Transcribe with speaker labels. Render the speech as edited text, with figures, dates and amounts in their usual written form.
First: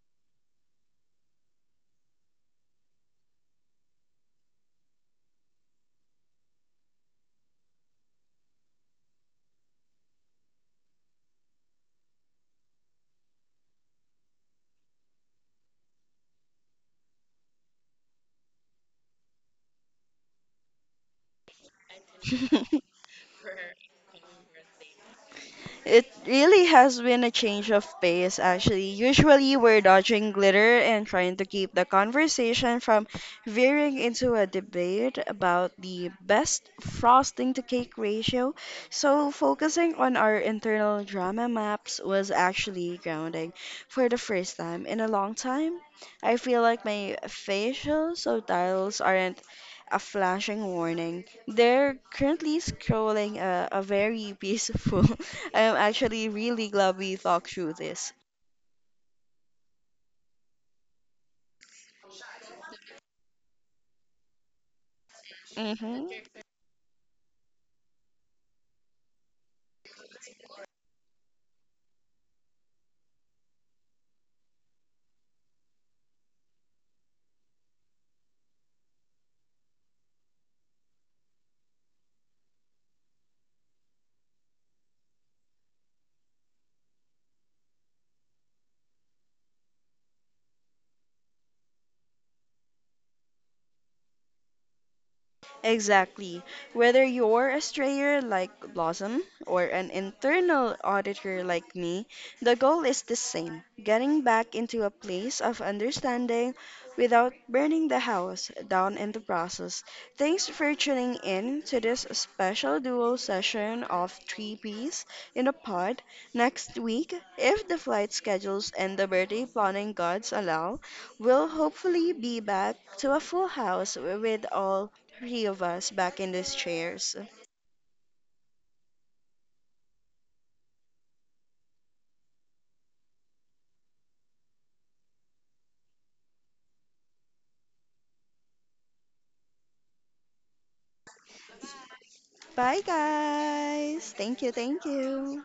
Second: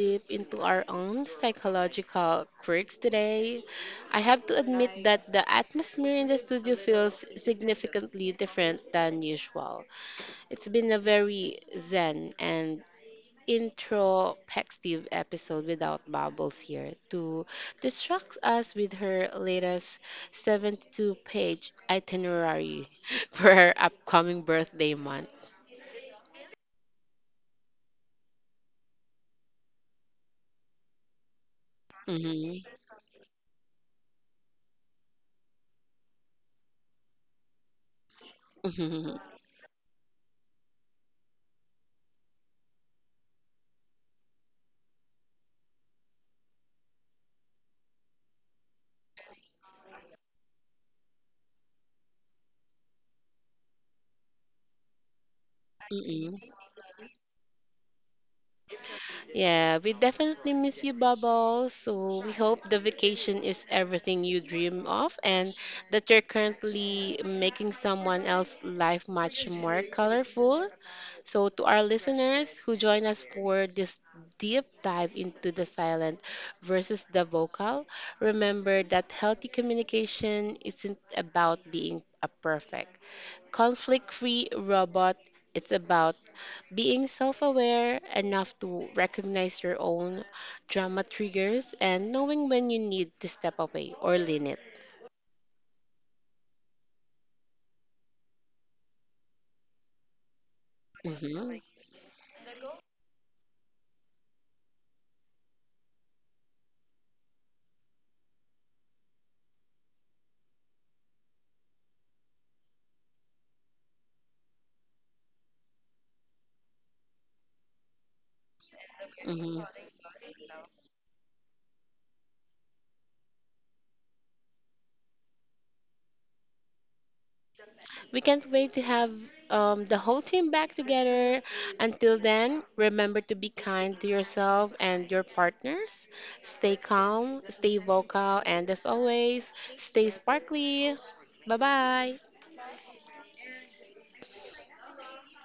Speaker 1: deep into our own psychological quirks today. I have to admit that the atmosphere in the studio feels significantly different than usual. It's been a very zen and introspective episode without Bubbles here to distract us with her latest 72-page itinerary for her upcoming birthday month.
Speaker 2: It really has been a change of pace, actually. Usually, we're dodging glitter and trying to keep the
Speaker 1: Hmm.
Speaker 2: conversation from veering into a debate about the best frosting to cake ratio. So, focusing on our internal drama maps was actually grounding for the first time in a long time. I feel like my facial subtitles aren't a flashing warning. They're currently scrolling a very peaceful. I'm actually really glad we talked through this.
Speaker 1: Yeah, we definitely miss you, Bubbles. So we hope the vacation is everything you dream of and that you're
Speaker 2: Hmm.
Speaker 1: currently making someone else's life much more colorful. So to our listeners who join us for this deep dive into the silent versus the vocal, remember that healthy communication isn't about being a perfect conflict free robot. It's about being self aware enough to recognize your own drama triggers and knowing when you need to step away or limit.
Speaker 2: Exactly. Whether you're a strayer like Blossom or an internal auditor
Speaker 1: Hmm.
Speaker 2: like me, the goal is the same getting back into a place of understanding without burning the house down in the process. Thanks for tuning in to this special duo session of Three Peas in a Pod. Next week, if the flight schedules and the birthday
Speaker 1: Hmm.
Speaker 2: planning gods allow, we'll hopefully be back to a full house with all three of us back in these chairs.
Speaker 1: We can't wait to have the whole team back together. Until then, remember to be kind to yourself and your partners. Stay calm, stay vocal, and as always, stay sparkly. Bye bye.
Speaker 2: Bye, guys. Thank you. Thank you.